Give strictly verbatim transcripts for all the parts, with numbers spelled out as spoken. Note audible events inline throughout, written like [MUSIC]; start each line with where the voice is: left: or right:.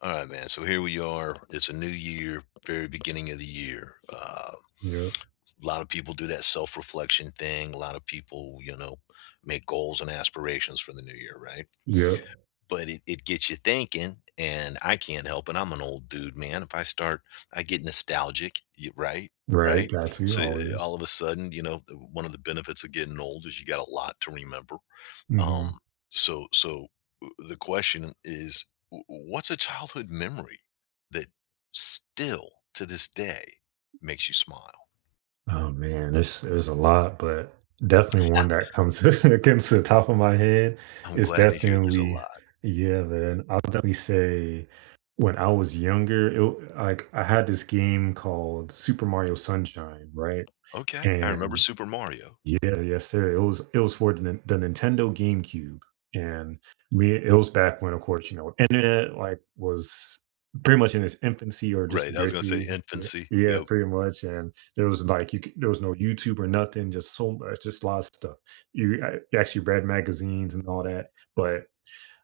left: All right, man. So here we are. It's a new year, very beginning of the year. Uh,
right: Yep,
left: a lot of people do that self reflection thing. A lot of people, you know, make goals and aspirations for the new year, right?
right: yep,
left: But it, it gets you thinking, and I can't help it. I'm an old dude, man. If I start, I get nostalgic, y- right?
right: right,
left: Right.
right: got to
left: So uh, all
right: always.
left: of a sudden, you know, the- one of the benefits of getting old is you got a lot to remember, um,
right: Mhm.
left: so so uh, the question is, w- what's a childhood memory that still to this day makes you smile?
right: Oh, man, there's there's a lot, but definitely one
left: [LAUGHS]
right: that comes [LAUGHS] that comes to the top of my head
left: I'm
right: is
left: glad to hear there's a
right: definitely
left: lot.
right: yeah, man, I'll definitely say when I was younger, it like, I had this game called Super Mario Sunshine, right?
left: Okay, I remember
right: And
left: Super Mario.
right: Yeah, yes, sir. It was it was for the, Nin- the Nintendo GameCube, and we it was back when, of course, you know, internet like was pretty much in its infancy, or just
left: Right, I was gonna say
right: basically, yeah,
left: infancy.
right: yeah,
left: Yep.
right: pretty much. And there was like you, c- there was no YouTube or nothing. Just so much, just a lot of stuff. You, I actually read magazines and all that, but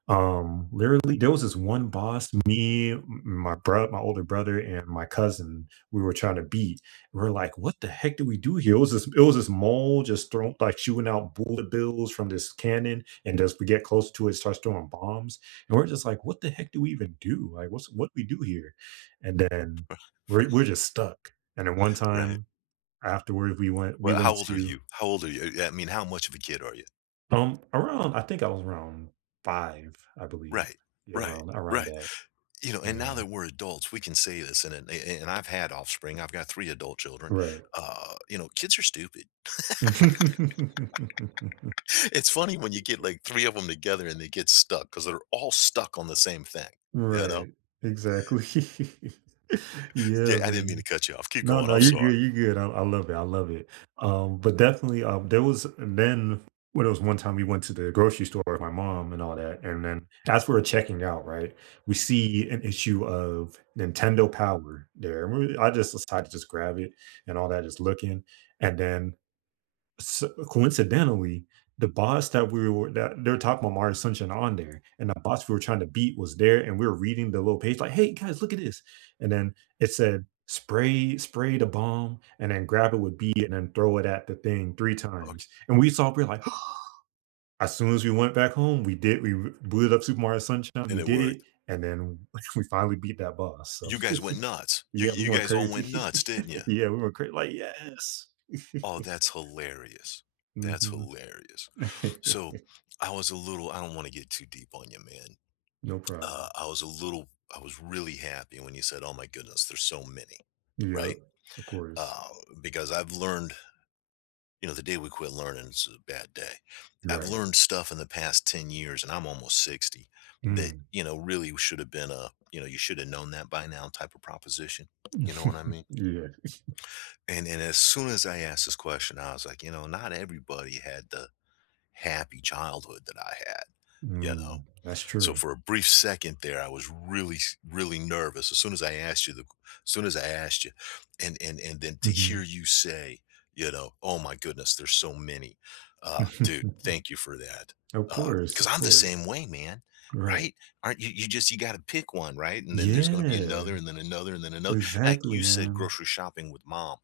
right: um, literally, there was this one boss, me, m- my bro, my older brother, and my cousin. We were trying to beat. We're like, "What the heck did we do here?" It was this, it was this mole just throwing like shooting out bullet bills from this cannon, and as we get close to it, it starts throwing bombs, and we're just like, "What the heck do we even do? Like, what's what we do here?" And then
left: [LAUGHS]
right: we're we're
left: Right,
right: just stuck. And then one
left: right.
right: time afterwards, we went we
left: Well, how
right: went
left: old are
right: to
left: you? How old are you? I mean, how much of a kid are you?
right: um around I think I was around five, I believe.
left: Right,
right: Yeah,
left: right,
right: around around
left: right.
right: that.
left: You know, and now
right: Yeah.
left: that we're adults, we can say this. And and, and I've had offspring. I've got three adult children.
right: Right.
left: Uh, you know, kids are stupid.
right: [LAUGHS]
left: It's funny when you get like three of them together and they get stuck because 'cause they're all stuck on the same thing, you know?
right: Right. Exactly. [LAUGHS]
left: Yeah,
right: Yeah,
left: I didn't mean to
right: man.
left: cut you off. Keep
right: No,
left: going.
right: no,
left: I'm
right: you're
left: sorry.
right: good, you're good. I I love it, I love it. Um, but definitely, um, there was then when it was one time we went to the grocery store with my mom and all that, and then as we we're checking out, right, we see an issue of Nintendo Power there. And we- I just decided to just grab it and all that, just looking. And then S coincidentally, the boss that we were that they were talking about Mario Sunshine on there, and the boss we were trying to beat was there, and we were reading the little page like, "Hey, guys, look at this," and then it said, "Spray spray the bomb, and then grab it with B, and then throw it at the thing three
left: Okay.
right: times," and we saw we we're like, [GASPS] as soon as we went back home, we did we booted up Super Mario Sunshine,
left: And
right: we
left: it
right: did it,
left: worked.
right: and then [LAUGHS] we finally beat that boss, so
left: You guys
right: [LAUGHS]
left: went nuts. You
right: yeah, we
left: you
right: went
left: guys all
right: crazy.
left: went nuts,
right: [LAUGHS]
left: didn't you?
right: Yeah, we went crazy. Like, "Yes." [LAUGHS]
left: Oh, that's hilarious. That's
right: Mhm.
left: hilarious. So,
right: [LAUGHS]
left: I was a little. I don't wanna get too deep on you, man.
right: No
left: Uh,
right: problem.
left: I was a little. I was really happy when you said, "Oh my goodness, there's so many," right?
right: Yep, of course.
left: Uh, because I've learned. You know, the day we quit learning is a bad day. I've
right: Right.
left: learned stuff in the past ten years and I'm almost sixty that,
right: Mm.
left: you know, really should have been a, you know, you should have known that by now type of proposition. You know what I mean?
right: [LAUGHS] Yeah.
left: And and as soon as I asked this question, I was like, you know, not everybody had the happy childhood that I had, you know.
right: Mm, that's
left: So
right: true.
left: for a brief second there, I was really, really nervous. As soon as I asked you, the, as soon as I asked you, and and and then to hear
right: Mhm.
left: you say, you know, oh my goodness, there's so many, uh, dude.
right: [LAUGHS]
left: Thank you for that.
right: Of course,
left: Because
right: of
left: I'm the
right: course.
left: same way, man.
right: Right.
left: Right? Aren't you? You just you got to pick one, right? And then there's going to be
right: Yeah,
left: another, and then another, and then another. Heck,
right: exactly,
left: you said
right: man.
left: grocery shopping with mom.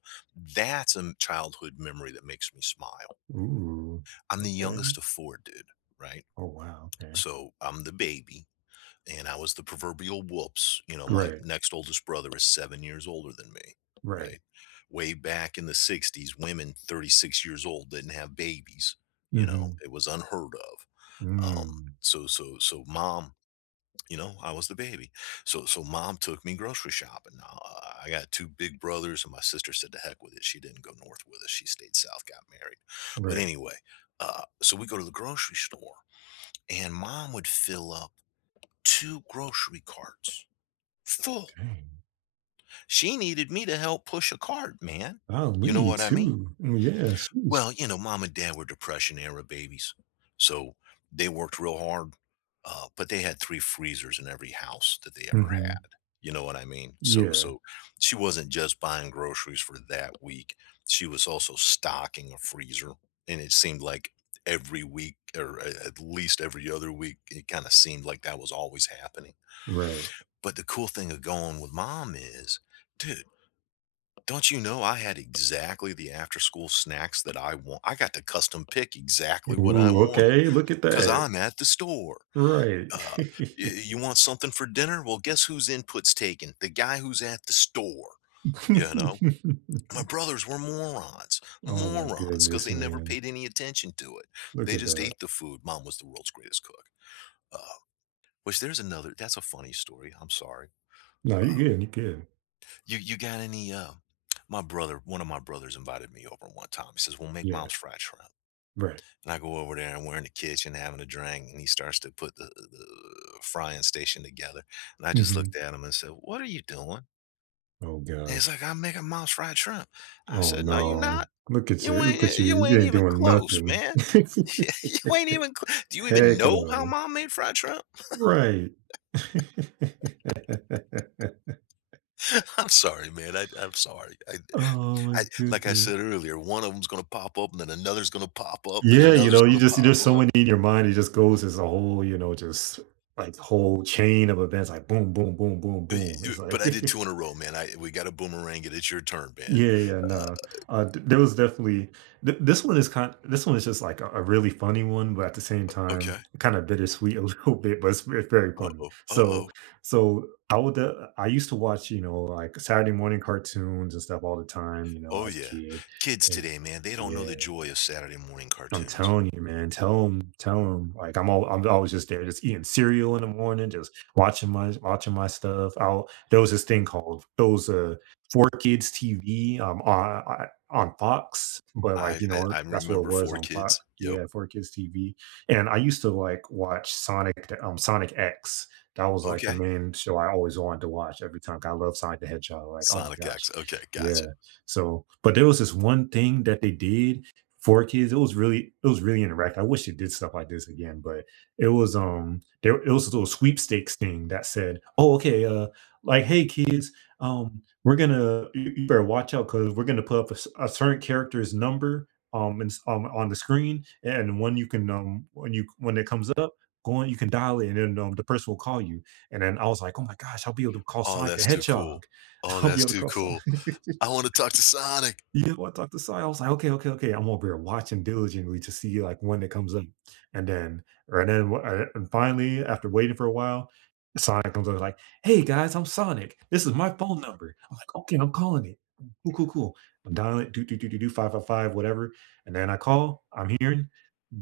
left: That's a childhood memory that makes me smile.
right: Ooh,
left: I'm the
right: okay.
left: youngest of four, dude. Right?
right: Oh, wow, okay.
left: So I'm the baby and I was the proverbial whoops. You know, my
right: Right,
left: next oldest brother is seven years older than me,
right: right.
left: right? Way back in the sixties, women thirty-six years old didn't have babies. You know,
right: Mhm.
left: it was unheard of. Um,
right: Mm,
left: so, so, so mom, you know, I was the baby. So, so mom took me grocery shopping. Now, uh, I got two big brothers, and my sister said, to heck with it. She didn't go north with us. She stayed south, got married. But
right: right.
left: anyway, uh, so we go to the grocery store, and mom would fill up two grocery carts full.
right: Dang.
left: She needed me to help push a cart, man. You know
right: Golly,
left: what I mean?
right: too. Mm, yeah, sheesh.
left: Well, you know, mom and dad were Depression era babies. So they worked real hard, uh, but they had three freezers in every house that they ever
right: Mhm.
left: had. You know what I mean? So,
right: Yeah,
left: so she wasn't just buying groceries for that week. She was also stocking a freezer. And it seemed like every week or a- at least every other week, it kind of seemed like that was always happening.
right: right.
left: But the cool thing of going with mom is, dude, don't you know I had exactly the after school snacks that I want? I got to custom pick exactly what I
right: Ooh,
left: wanted
right: okay, look at
left: because
right: that.
left: I'm at the store.
right: Right.
left: Uh, y- you want something for dinner? Well, guess whose input's taken? The guy who's at the store. You know,
right: [LAUGHS]
left: my brothers were morons,
right: Oh my
left: morons, because
right: goodness,
left: they never
right: man.
left: paid any attention to it.
right: Look
left: They
right: at
left: just
right: that.
left: ate the food. Mom was the world's greatest cook. Uh, which there's another. That's a funny story. I'm sorry.
right: No,
left: Uh,
right: you good, you good.
left: You you got any uh my brother, one of my brothers invited me over one time. He says, we'll make
right: Yeah,
left: mom's fried shrimp.
right: right.
left: And I go over there and we're in the kitchen having a drink and he starts to put the, the frying station together. And I just
right: Hmm.
left: looked at him and said, what are you doing?
right: Oh
left: And he's
right: gosh.
left: like, I'm making mom's fried shrimp. I
right: Oh
left: said, no, you're not.
right: no. Look at
left: You
right: you. Look at
left: ain't
right: you.
left: you
right: You
left: ain't
right: ain't
left: even
right: doing
left: close,
right: nothing.
left: man. [LAUGHS]
right: [LAUGHS]
left: You ain't even cl- do you even
right: Heck
left: know how
right: no.
left: mom made fried shrimp?
right: Right. [LAUGHS]
left: [LAUGHS] I'm sorry, man. I, I'm sorry. I,
right: Oh my
left: I like I said
right: goodness.
left: earlier, one of them's gonna pop up, and then another's gonna pop up, then
right: Yeah, you
left: another's
right: know, you
left: gonna
right: just
left: pop
right: there's so
left: up.
right: many in your mind. It just goes as a whole, you know, just like whole chain of events, like boom, boom, boom, boom,
left: Y
right: boom.
left: y
right: It's
left: But
right: like
left: I did two in a
right: [LAUGHS]
left: row, man. I We got a boomerang it. It's your turn, man.
right: yeah, yeah,
left: Uh,
right: no. Uh, th- there was definitely th- this one is kind. This one is just like a, a really funny one, but at the same time,
left: okay.
right: kind of bittersweet a [LAUGHS] little bit. But it's, ve- very funny.
left: Uh-oh, uh-oh.
right: So,
left: Oh,
right: so I would. Uh, I used to watch, you know, like Saturday morning cartoons and stuff all the time, you know,
left: oh
right: as a
left: yeah.
right: kid.
left: Kids
right: And
left: today, man, they don't know
right: yeah,
left: the joy of Saturday morning
right: I'm
left: cartoons.
right: telling you, man. Tell him, tell him. Like I'm all, I'm always just there, just eating cereal in the morning, just watching my, watching my stuff. I'll there was this thing called those uh four kids T V um on I- on Fox, but like
left: I
right: you
left: I
right: know
left: I
right: that's what it
left: remember
right: was
left: four
right: on
left: kids.
right: Fox.
left: Yep.
right: Yeah, four kids T V. And I used to like watch Sonic, the- um Sonic X. That was like the
left: Okay.
right: main show I always wanted to watch every time. 'Cause I love Sonic the Hedgehog. Like, oh my
left: Sonic
right: gosh,
left: X. Okay,
right: yeah.
left: gotcha.
right: So, but there was this one thing that they did for kids. It was really it was really interactive. I wish it did stuff like this again, but it was um there it was a little sweepstakes thing that said, "Oh, okay, uh, like hey kids, um, we're gonna you, you better watch out because we're gonna put up a, s- a certain character's number um, and, s- um on the screen, and when you can um when you when it comes up." Go on, you can dial it, and then um, the person will call you. And then I was like, "Oh my gosh, I'll be able to call
left: Oh,
right: Sonic the
left: that's too cool.
right: Hedgehog.
left: Oh,
right: [LAUGHS] I'll be
left: that's
right: able to
left: too
right: call Sonic."
left: cool. I wanna talk to Sonic.
right: Yeah, know, I talked to Si, I was like, "Okay, okay, okay." I'm over here watching diligently to see, like, when it comes up, and then or and then, wh- uh, and finally, after waiting for a while, Sonic comes over like, "Hey, guys, I'm Sonic. This is my phone number." I'm like, "Okay, I'm calling it. Cool, cool, cool." I'm dialing it, do, do, do, do, do, five five five, whatever, and then I call, I'm hearing,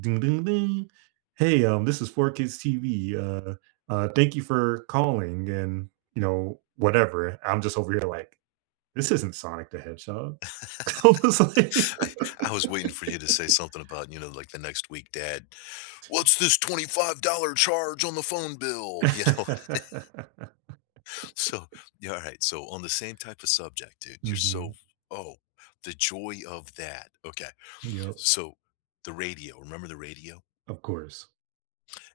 right: "Ding, ding, ding. Hey, um, this is four kids T V. Uh, uh, thank you for calling," and, you know, whatever. I'm just over here like, "This isn't Sonic the Hedgehog."
left: [LAUGHS]
right: [LAUGHS] I was like
left: I I was waiting for you to say something about, you know, like, the next week, dad, what's this twenty-five dollars charge on the phone bill? You know,
right: [LAUGHS]
left: [LAUGHS] so yeah, all right. So on the same type of subject, dude, you're so
right: mhm.
left: oh, the joy of that. Okay.
right: Yep.
left: So the radio, remember the radio?
right: Of course.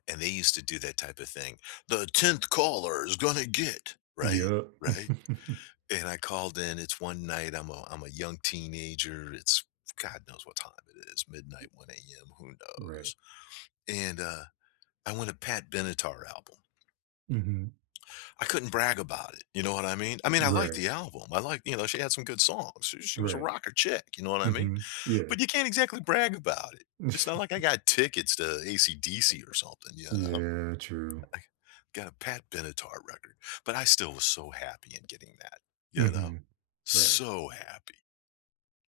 left: And they used to do that type of thing. The tenth caller is gonna get, right?
right: Yep.
left: Right.
right: [LAUGHS]
left: And I called in. It's one night. I'm a I'm a young teenager. It's God knows what time it is, midnight, one a m. Who
right: Right.
left: knows? And uh I want a Pat Benatar album.
right: Mhm.
left: I couldn't brag about it, you know what I mean? I mean, I liked
right: Right.
left: the album. I like, you know, she had some good songs. She she was a
right: Right.
left: rocker chick, you know what I mean?
right: Mhm. Yeah.
left: But you can't exactly brag about it. It's not like I
right: [LAUGHS]
left: got tickets to A C/D C or something, you know?
right: Yeah, true.
left: I got a Pat Benatar record, but I still was so happy in getting that, you know?
right: Mhm. Right.
left: So happy.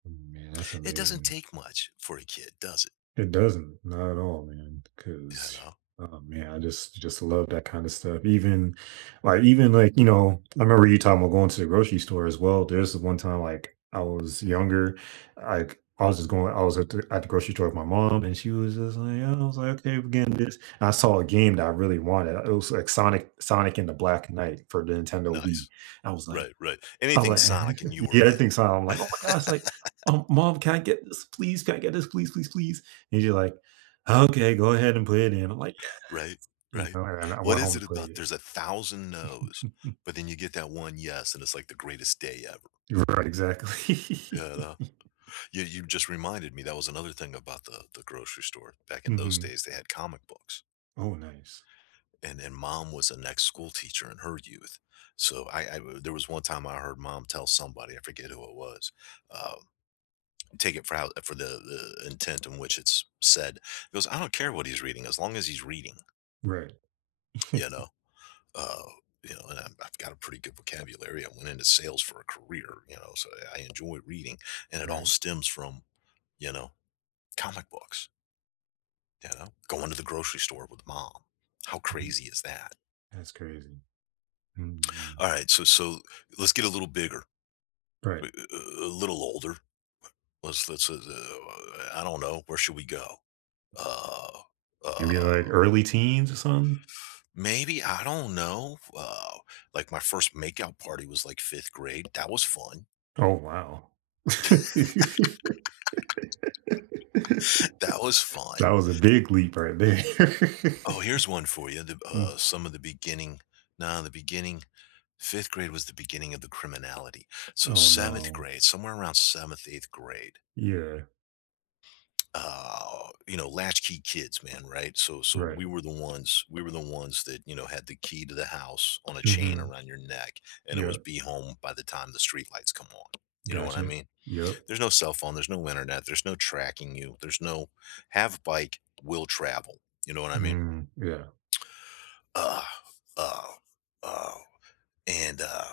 right: Man, that's
left: It doesn't
right: amazing.
left: take much for a kid, does it?
right: It doesn't, not at all, man.
left: You
right: Because,
left: know?
right: oh man, I just just love that kind of stuff. Even, like, even like you know, I remember you talking about going to the grocery store as well. There's one time like I was younger, like I was just going, I was at the, at the grocery store with my mom, and she was just like, "Yeah," I was like, okay, we're getting this. And I saw a game that I really wanted. It was like Sonic, Sonic and the Black Knight for the Nintendo Wii.
left: Nice.
right: I was like,
left: Right, right.
right: I'm
left: Anything
right: like
left: Sonic and you
right: [LAUGHS]
left: were
right: yeah, that
left: in.
right: thing sound I'm like, "Oh my gosh," like, "Um, mom, can I get this, please? Can I get this, please, please, please?" And she's like, "Okay, go ahead and play it in." I'm like, "Yeah,"
left: Right,
right: you
left: right.
right: know, and I
left: What
right: went
left: is
right: home to
left: it
right: play
left: about
right: it.
left: there's a thousand no's, but then you get that one yes, and it's like the greatest day ever.
right: Right, exactly.
left: Yeah, no.
right: [LAUGHS]
left: You you just reminded me that was another thing about the the grocery store. Back in those
right: Mhm.
left: days, they had comic books,
right: Oh, nice.
left: and and mom was an ex school teacher in her youth. So I, I there was one time I heard mom tell somebody. I forget who it was. uh, Take it for how for the, the intent in which it's said. He goes, I don't care what he's reading as long as he's reading.
right: Right. [LAUGHS]
left: You know, Uh, you know, and I'm, I've got a pretty good vocabulary. I went into sales for a career, you know, so I enjoy reading, and it all
right: Right.
left: stems from, you know, comic books. You know, going to the grocery store with mom. How
right: Mm,
left: crazy is that?
right: that's crazy. Mhm.
left: All right, so so let's get a little bigger, a
right: Right.
left: a- a little older. Let's let's. Uh, uh, I don't know. Where should we go? Uh,
right: Maybe,
left: uh,
right: like, early teens or something?
left: maybe I don't know. Uh, like my first makeout party was like fifth grade. That was fun.
right: Oh, wow. [LAUGHS]
left: [LAUGHS] That was
right: That
left: fun.
right: was a big leap right there. [LAUGHS]
left: Oh, here's one for you. The,
right: Mm.
left: uh, some of the beginning. Now, the beginning, fifth grade was the beginning of the criminality. So,
right: Oh,
left: seventh
right: no.
left: grade, somewhere around seventh, eighth grade.
right: Yeah,
left: Uh, you know, latchkey kids, man, right? So, so we
right: right.
left: were the ones, we were the ones that, you know, had the key to the house on a chain
right: Mhm.
left: around your neck, and it was
right: Yep.
left: be home by the time the street lights come on. You know what I
right: Gotcha.
left: mean?
right: Yep.
left: There's no cell phone, there's no internet, there's no tracking you, there's no have bike, will travel. You know what I mean?
right: Mm. Yeah.
left: Uh, uh, uh. And, uh,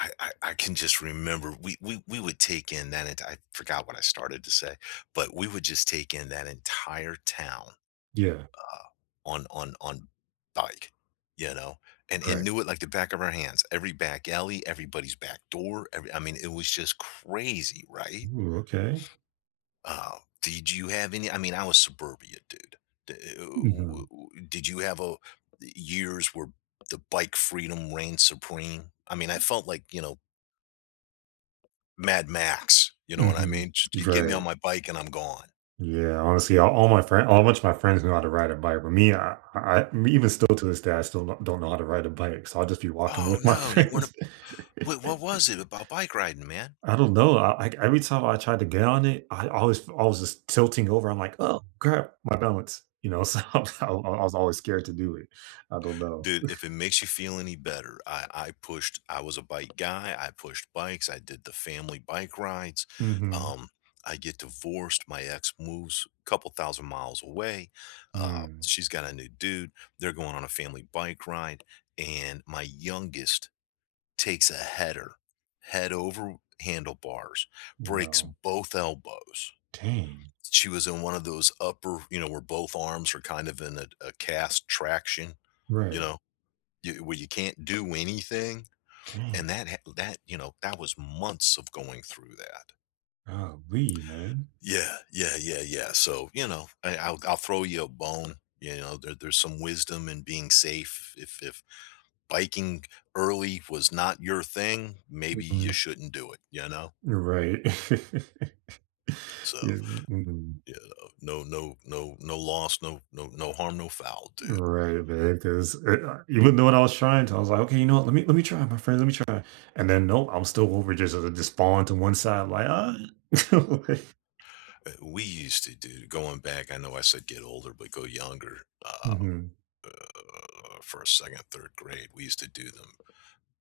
left: I I I can just remember we we we would take in that enti I forgot what I started to say, but we would just take in that entire town,
right: Yeah.
left: uh, on on on bike, you know, and and
right: Correct.
left: knew it like the back of our hands. Every back alley, everybody's back door, every. I mean, it was just crazy, right?
right: Ooh, okay.
left: Uh, did you have any. I mean, I was suburbia, dude. D uh, w
right: Mhm.
left: w Did you have a years where the bike freedom reigned supreme? I mean, I felt like, you know, Mad Max, you know what I
right: Mhm.
left: mean? J You get me on
right: Right.
left: my bike and I'm gone.
right: Yeah. Honestly, all, all my friend, all much of my friends know how to ride a bike, but me, I, I, I- even still to this day, I still don't don't know how to ride a bike. So I'll just be walking
left: "Oh,
right: with my [LAUGHS]
left: no, you wanna
right: friends.
left: what what was it about bike riding, man?"
right: I don't know. I, like every time I tried to get on it, I always, I was just tilting over. I'm like, oh crap, my balance. You know, [LAUGHS] so I, I was always scared to do it. I don't know.
left: Dude, if it makes you feel any better, I I pushed. I was a bike guy, I pushed bikes, I did the family bike rides,
right: Mm-hmm.
left: um, I get divorced, my ex moves a couple thousand miles away, uh,
right: Mm.
left: she's got a new dude, they're going on a family bike ride, and my youngest takes a header, head over handlebars, breaks
right: Wow.
left: both elbows.
right: Dang.
left: She was in one of those upper, you know, where both arms are kind of in a, a cast traction, you
right: Right.
left: know, you, where you can't do anything.
right: Dang.
left: And that, ha- that, you know, that was months of going through that.
right: Oh, golly, man.
left: Yeah, yeah, yeah, yeah. So, you know, I, I'll, I'll throw you a bone. You know, there, there's some wisdom in being safe. If, if biking early was not your thing, maybe you
right: Mhm.
left: shouldn't do it, you know?
right: Right. [LAUGHS]
left: So.
right: Yeah. Mhm.
left: Yeah, no, no, no, no loss, no, no, no harm, no foul, dude.
right: Right, man. Because even though when I was trying to, I was like, okay, you know what? Let me let me try, my friend. Let me try. And then nope, I'm still over just uh, just falling to one side, like ah. [LAUGHS] Like,
left: Uh, We used to do going back. I know I said get older, but go younger. Uh,
right: mhm.
left: for a second, third grade, we used to do them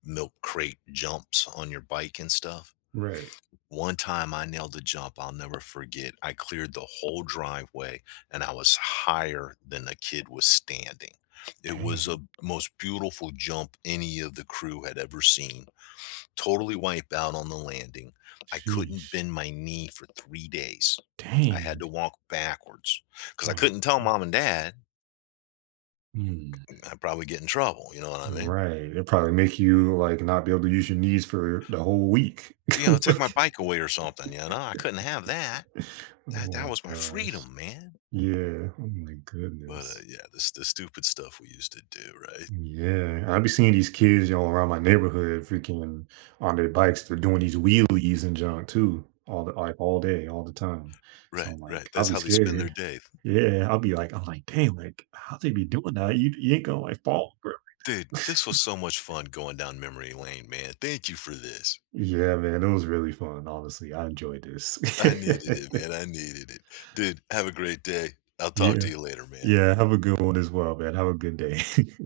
left: milk crate jumps on your bike and stuff.
right: Right.
left: One time I nailed a jump I'll never forget. I cleared the whole driveway and I was higher than the kid was standing. It was a
right: Dang.
left: most beautiful jump any of the crew had ever seen. Totally wiped out on the landing. I couldn't
right: Sheesh.
left: bend my knee for three days. I had
right: Dang.
left: to walk backwards because
right: Oh
left: I
right: my
left: couldn't tell
right: God.
left: mom and dad,
right: Mm.
left: I'd probably get in trouble, you know what I mean?
right: Right. It probably make you like not be able to use your knees for the whole week.
left: You know, "Take my
right: [LAUGHS]
left: bike away or something," you know? I couldn't have that.
right: Oh
left: That
right: my
left: that was my
right: gosh.
left: freedom, man.
right: Yeah. Oh my
left: But, uh,
right: goodness.
left: yeah, this the stupid stuff we used to do, right?
right: Yeah. I be seeing these kids, y'all, around my neighborhood freaking on their bikes. They're doing these wheelies and junk too, all the like all day, all the time. So
left: Right,
right: I'm
left: right,
right: like, I'll
left: that's
right: be
left: how they spend their
right: scared.
left: day.
right: Yeah. I'll be like, I'm like, dang, like, how they be doing that? You, you ain't gonna like fall, bro.
left: Dude,
right: [LAUGHS]
left: this was so much fun going down memory lane, man. Thank you for this.
right: Yeah, man. It was really fun. Honestly, I enjoyed this.
left: I needed it, man, I needed it. Dude, have a great day. I'll
right: [LAUGHS]
left: talk
right: Yeah.
left: to you later, man.
right: Yeah. Have a good one as well, man. Have a good day. [LAUGHS]